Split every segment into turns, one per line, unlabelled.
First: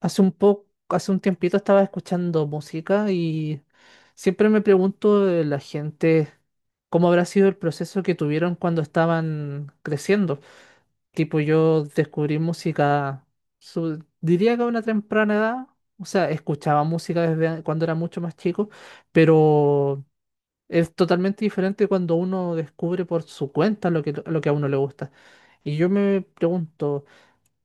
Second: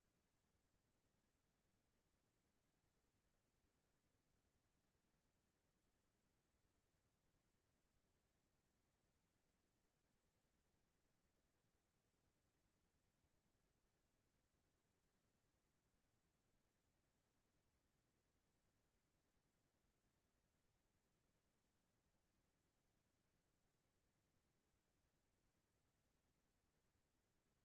Hace un tiempito estaba escuchando música y siempre me pregunto de la gente cómo habrá sido el proceso que tuvieron cuando estaban creciendo. Tipo, yo descubrí música, diría que a una temprana edad, o sea, escuchaba música desde cuando era mucho más chico, pero es totalmente diferente cuando uno descubre por su cuenta lo que a uno le gusta. Y yo me pregunto.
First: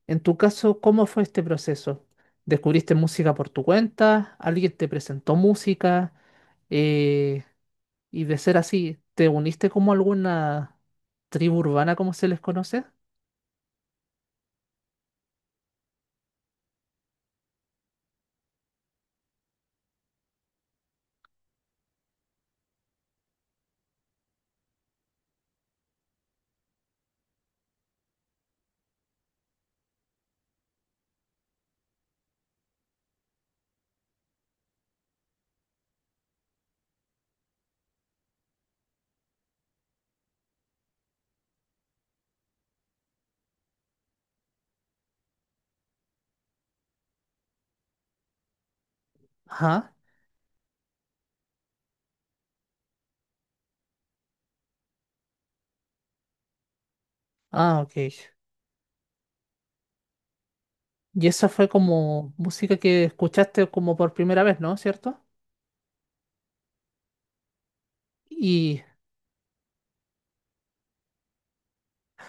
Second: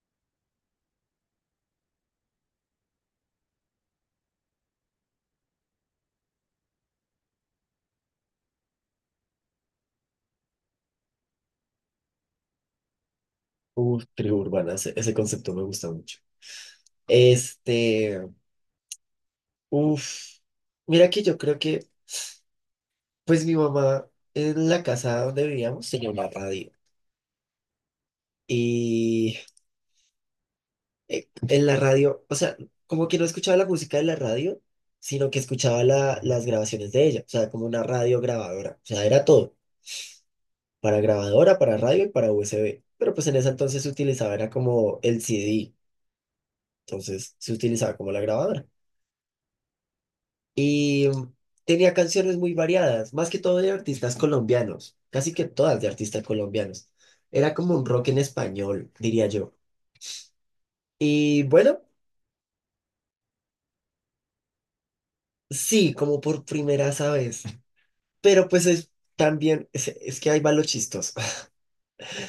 En tu caso, ¿cómo fue este proceso? ¿Descubriste música por tu cuenta? ¿Alguien te presentó música? Eh, y de ser así, ¿te uniste como a alguna tribu urbana, como se les conoce?
Uf, tribu urbana, ese concepto me gusta mucho. Este, uf, mira que yo creo que, pues mi mamá en la casa donde vivíamos tenía una radio y en la radio, o sea, como que no escuchaba la música de la radio, sino que escuchaba las grabaciones de ella, o sea, como una radio grabadora, o sea, era todo, para grabadora, para radio y para USB, pero pues en ese entonces se utilizaba, era como el CD, entonces se utilizaba como la grabadora.
Ajá.
Y tenía canciones muy variadas, más que todo de artistas colombianos, casi que todas de artistas colombianos. Era como
Ah,
un
ok.
rock en español, diría yo.
Y
Y
esa fue
bueno,
como música que escuchaste como por primera vez, ¿no? ¿Cierto?
sí, como por primera vez. Pero
Y,
también, es que ahí va lo chistoso.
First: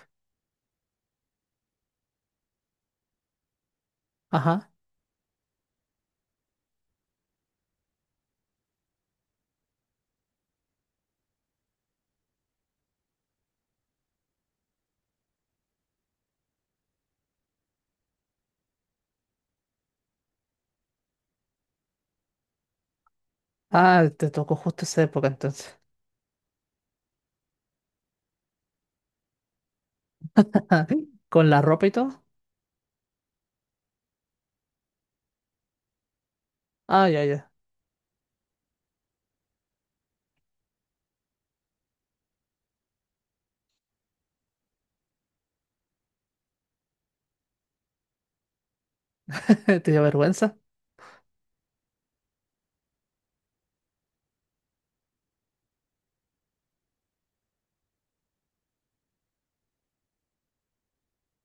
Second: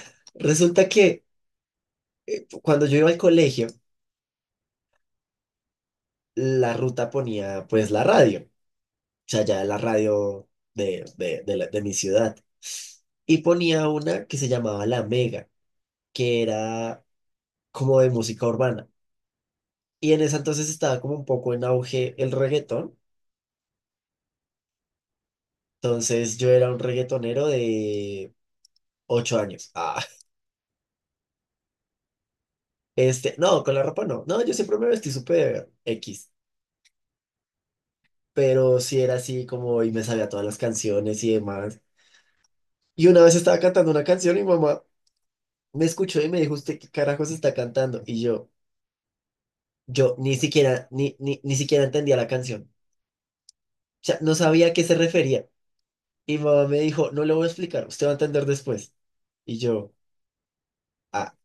Resulta que cuando yo iba al colegio,
ajá.
la ruta ponía pues la radio, o sea, ya la radio de mi ciudad. Y ponía una que se llamaba La Mega, que era como de música urbana. Y en esa entonces estaba como un poco en auge el reggaetón.
Ah, te tocó justo esa época entonces.
Entonces yo era un reggaetonero de ocho años. Ah,
¿Con la ropa y todo?
no, con la ropa no. No, yo siempre me vestí súper X.
Ah, ya, ya.
Pero sí era así como y me sabía todas las canciones y demás. Y una vez estaba cantando una canción y mi mamá me escuchó y me dijo, ¿usted qué carajos está cantando? Y yo,
¿Te dio
yo ni
vergüenza?
siquiera, ni siquiera entendía la canción. O sea, no sabía a qué se refería. Y mi mamá me dijo, no le voy a explicar, usted va a entender después. Y yo... "Ah,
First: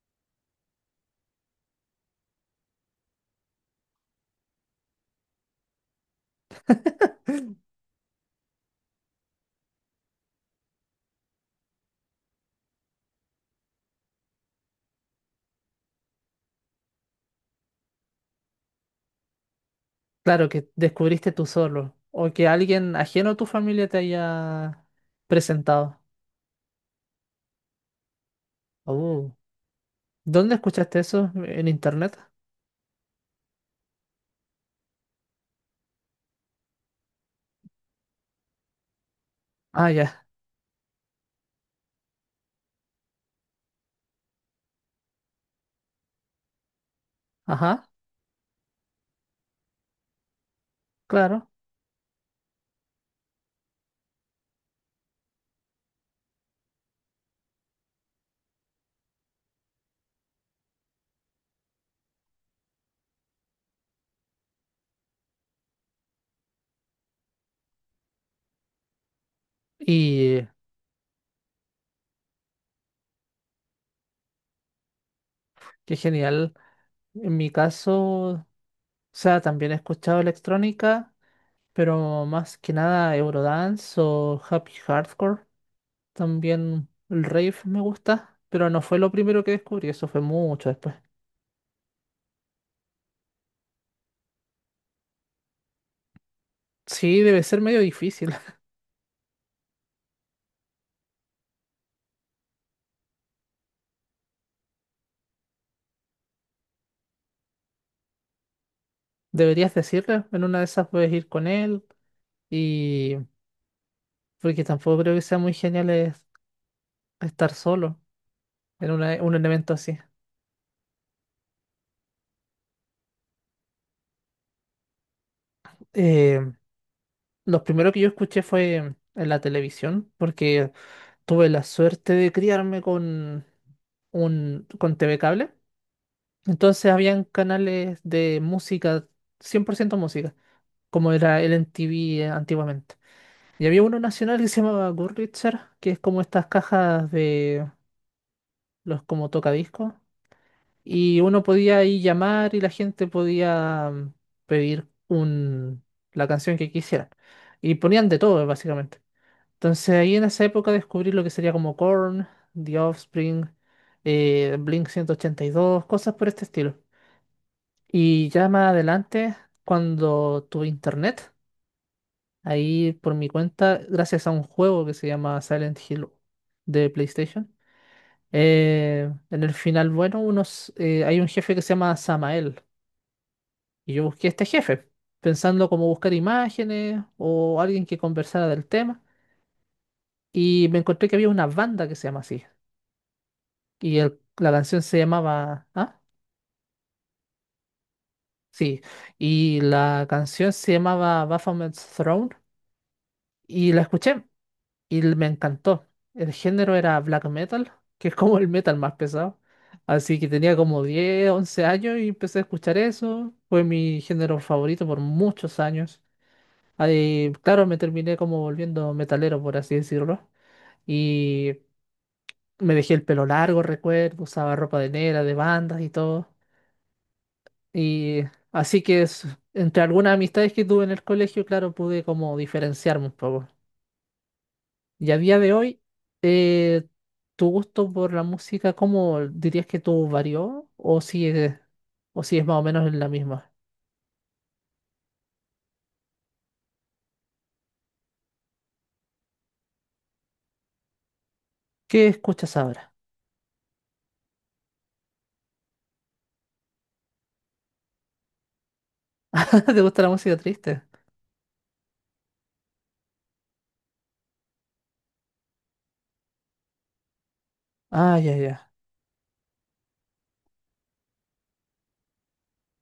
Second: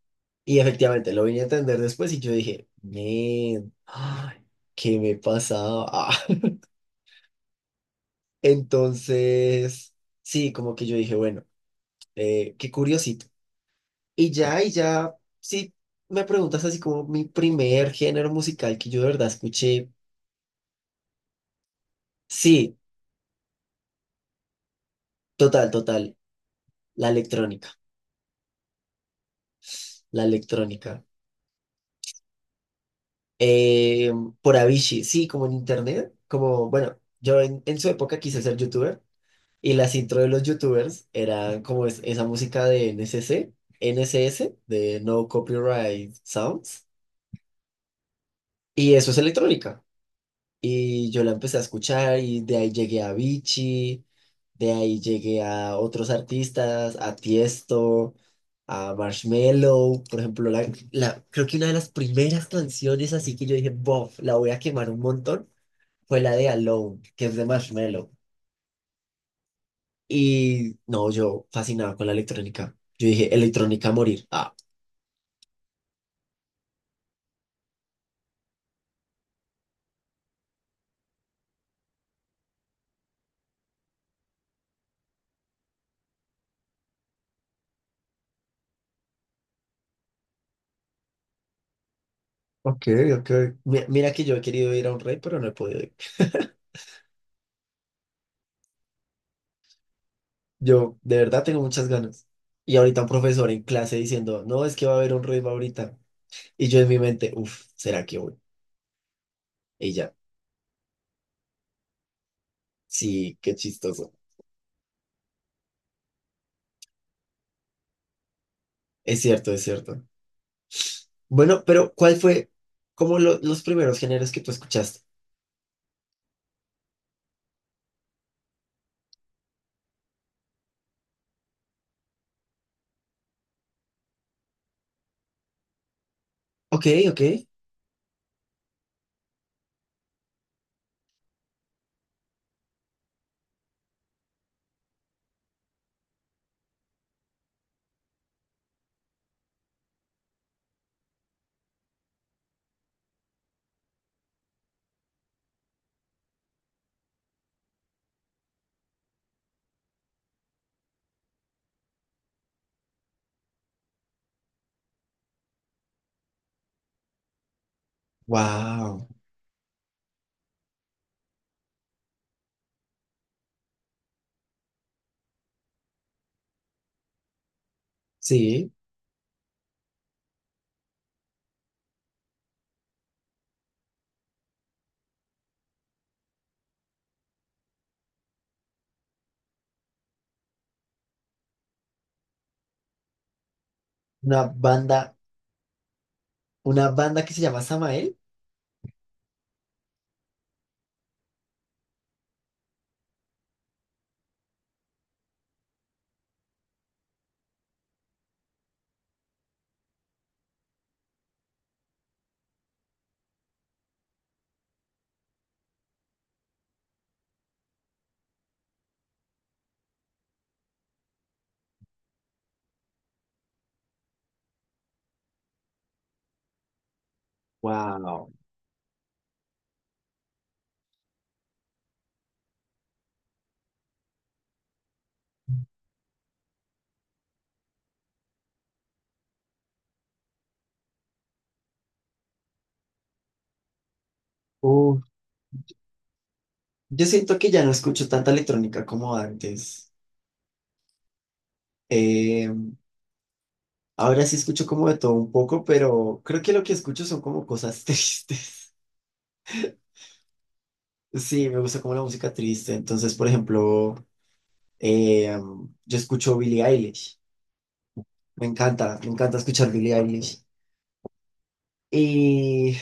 y efectivamente lo vine a entender después y yo dije, "Men, ay, ¿qué me pasaba? Ah". Entonces, sí, como que yo dije, bueno, qué curiosito. Y ya, sí, me preguntas así como mi primer género musical que yo de verdad escuché,
Claro, que descubriste tú solo o que
sí,
alguien ajeno a tu familia te haya presentado.
total, la electrónica,
Oh,
la
¿dónde escuchaste
electrónica.
eso? ¿En internet?
Eh, por Avicii, sí, como en internet, como, bueno, en su época quise ser youtuber. Y
Ah,
las intro
ya.
de los youtubers eran como esa música de N C NCC, S de No Copyright Sounds.
Ajá,
Y eso es electrónica. Y yo la
claro.
empecé a escuchar y de ahí llegué a Vichy, de ahí llegué a otros artistas, a Tiesto, a Marshmello. Por ejemplo, creo que una de las primeras canciones así que yo dije, bof, la voy a quemar un montón, fue la de Alone, que es de Marshmello.
Y
Y no, yo fascinado con la electrónica. Yo dije, electrónica a morir. Ah,
qué genial. En mi caso, o sea, también he escuchado electrónica, pero más que nada Eurodance o Happy Hardcore. También el rave me gusta, pero no fue lo primero que descubrí, eso fue mucho después.
ok, ok. Mira que yo he querido ir a un rey, pero no he podido ir.
Sí, debe ser medio difícil.
Yo de verdad tengo muchas ganas. Y ahorita un profesor en clase diciendo, no, es que va a haber un rey ahorita. Y yo en mi mente, uff, ¿será que voy?
Deberías
Y ya,
decirle, en una de esas puedes ir con él y
sí, qué chistoso.
porque tampoco creo que sea muy genial es estar solo en
Es
un
cierto, es
evento así.
cierto. Bueno, pero ¿cuál fue como los primeros géneros que tú escuchaste?
Eh, lo primero que yo escuché fue en la televisión porque tuve la suerte de criarme con un con TV cable.
Ok,
Entonces
ok.
habían canales de música, 100% música, como era el MTV antiguamente. Y había uno nacional que se llamaba Goodreader, que es como estas cajas de los como tocadiscos y uno podía ahí llamar y la gente podía pedir la canción que quisieran. Y ponían de todo, básicamente. Entonces ahí en esa época descubrí lo que sería como Korn, The Offspring, Blink 182 cosas por este estilo. Y ya más
Wow.
adelante, cuando tuve internet, ahí por mi cuenta, gracias a un juego que se llama Silent Hill de PlayStation,
Sí,
en el final, bueno, hay un jefe que se llama Samael. Y yo busqué a este jefe, pensando cómo buscar imágenes o alguien que conversara del tema. Y me encontré que había una banda que se llama así. Y
una
la canción se
banda,
llamaba. ¿Ah?
una banda que se llama Samael.
Sí. Y la canción se llamaba Baphomet's Throne. Y la escuché y me encantó. El género era black metal, que es como el metal más pesado. Así que tenía como 10 11 años y empecé a escuchar eso. Fue mi género favorito por muchos años. Ahí, claro, me terminé como volviendo metalero, por así decirlo. Y me dejé el pelo largo, recuerdo, usaba ropa de negra, de bandas y todo. Y
Wow.
así que entre algunas amistades que tuve en el colegio, claro, pude como diferenciarme un poco. Y a día de hoy, eh, tu gusto por la música, ¿cómo dirías que tú varió? O si es más o menos en la misma?
Uh, yo siento que ya no escucho tanta electrónica como antes.
¿Qué
Eh,
escuchas ahora?
ahora sí escucho como de todo un poco, pero creo que lo que escucho son como cosas tristes.
¿Te gusta la música triste?
Sí, me gusta como la música triste. Entonces, por ejemplo, eh, yo escucho Billie Eilish.
Ah, ya, ya,
Me encanta escuchar Billie Eilish. Y,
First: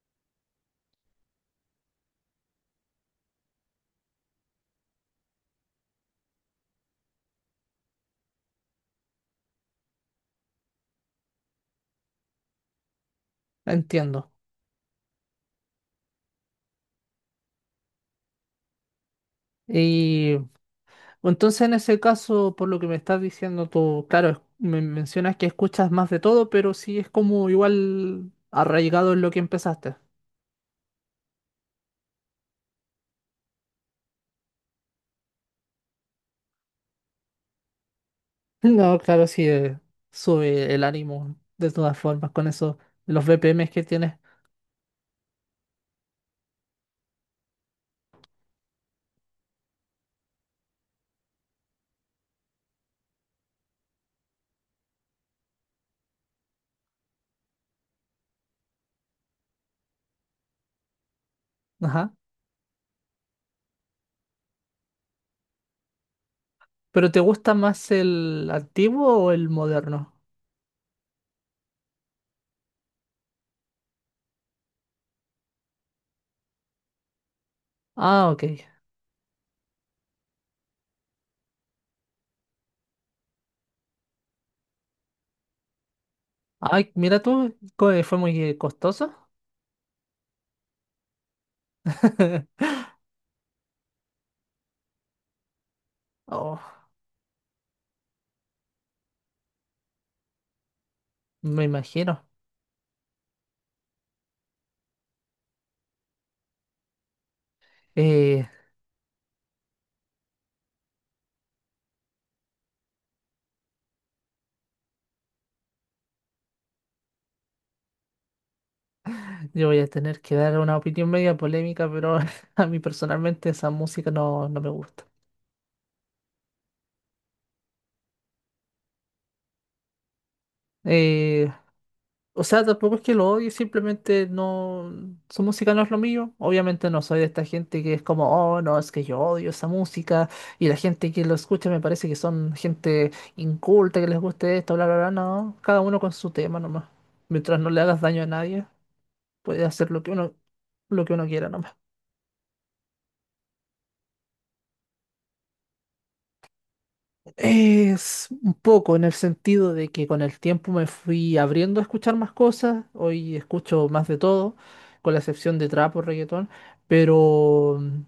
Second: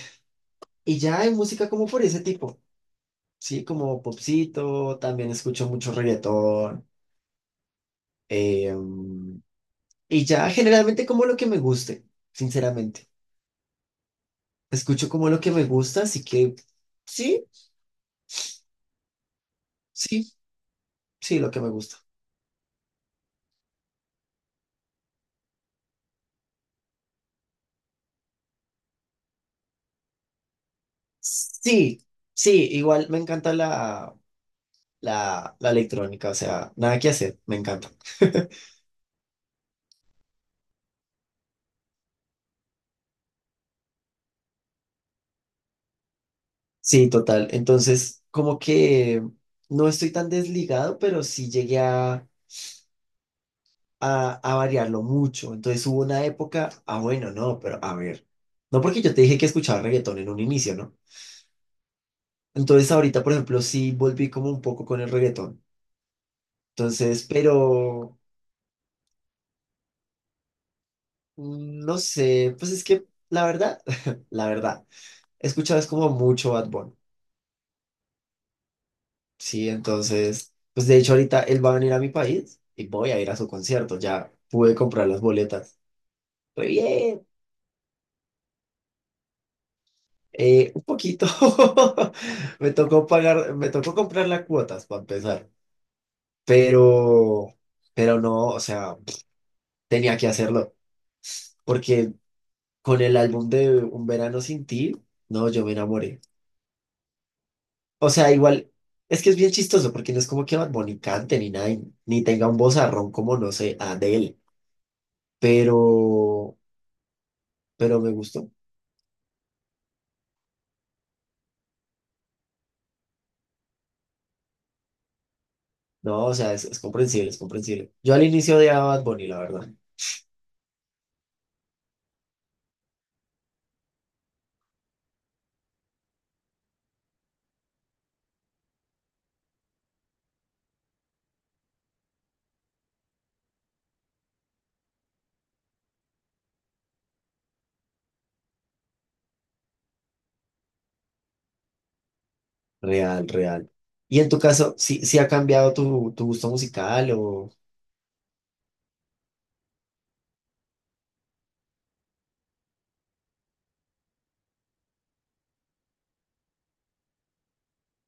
y ya hay música como por ese tipo, sí, como popcito, también escucho mucho reggaetón. eh, y ya generalmente como lo que me guste, sinceramente.
entiendo.
Escucho como lo que me gusta, así que sí, sí,
Y
sí, lo
Entonces,
que me
en
gusta.
ese caso, por lo que me estás diciendo tú, claro, me mencionas que escuchas más de todo, pero sí es como igual arraigado en lo que empezaste.
Sí, sí, igual me encanta la electrónica, o sea, nada que hacer, me encanta.
No, claro, sí, sube el ánimo de todas formas con eso, los BPMs que tienes.
Sí, total. Entonces, como que no estoy tan desligado, pero sí llegué a variarlo mucho. Entonces hubo una época, ah, bueno, no, pero a ver, no porque yo te dije que escuchaba reggaetón en un inicio, ¿no?
Ajá.
Entonces ahorita, por ejemplo, sí volví como un poco con el reggaetón.
¿Pero te
Entonces,
gusta más
pero...
el antiguo o el moderno?
Mm, no sé, pues es que la verdad, la verdad, he escuchado es como mucho Bad Bunny,
Ah, ok.
sí, entonces, pues de hecho ahorita él va a venir a mi país y voy a ir a su concierto, ya pude comprar las boletas, muy
Ay, mira
bien,
tú, fue muy costoso.
un poquito, me tocó pagar, me tocó comprar las cuotas para empezar,
Oh,
pero, pero no, o sea, tenía que hacerlo,
me
porque
imagino.
con el álbum de Un Verano Sin Ti, no, yo me enamoré. O sea,
Eh,
igual, es que es bien chistoso porque no es como que Bad Bunny cante ni nada, y- ni tenga un vozarrón como, no sé, Adele, pero, pero me gustó.
Yo voy a tener que dar una opinión media polémica, pero a mí personalmente esa música no, no me gusta.
No, o sea, es comprensible, es comprensible. Yo al inicio odiaba a Bad Bunny, la verdad.
Eh, o sea, tampoco es que lo odie, simplemente no, su música no es lo mío. Obviamente no soy de esta gente que es como, oh, no, es que yo odio esa música y la gente que lo escucha me parece que son gente inculta, que les guste esto, bla, bla, bla. No, cada uno con su tema nomás. Mientras no le hagas daño a nadie, puedes hacer lo que uno quiera nomás.
Real, real. Y en tu caso, ¿sí, sí ha cambiado tu, tu gusto musical o...?
Es un poco en el sentido de que con el tiempo me fui abriendo a escuchar más cosas, hoy escucho más de todo, con la excepción de trap o reggaetón, pero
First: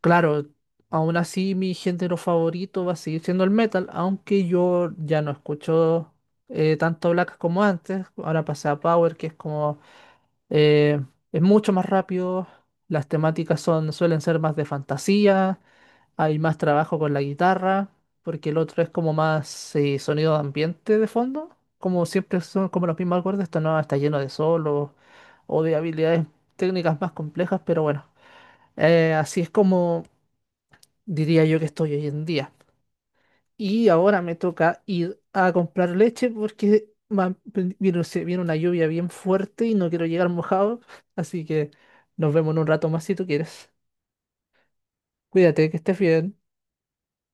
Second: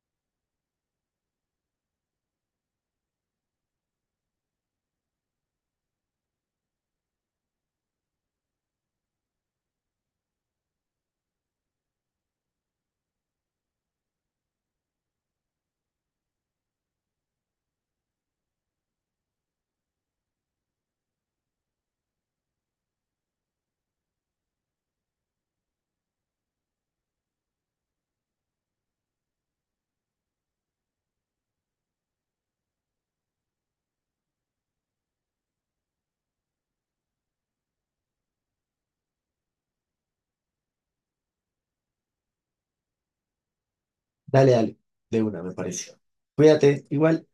claro, aún así mi género favorito va a seguir siendo el metal, aunque yo ya no escucho tanto black como antes, ahora pasé a power, que es como, eh, es mucho más rápido, las temáticas son, suelen ser más de fantasía, hay más trabajo con la guitarra, porque el otro es como más sonido de ambiente de fondo. Como siempre son como los mismos acordes, esto no está lleno de solos o de habilidades técnicas más complejas, pero bueno, así es como diría yo que estoy hoy en día. Y ahora me toca ir a comprar leche porque se viene una lluvia bien fuerte y no quiero llegar mojado, así que nos vemos en un rato más si tú quieres.
Dale, dale, de una, me
Cuídate, que
parece.
estés bien.
Cuídate, igual.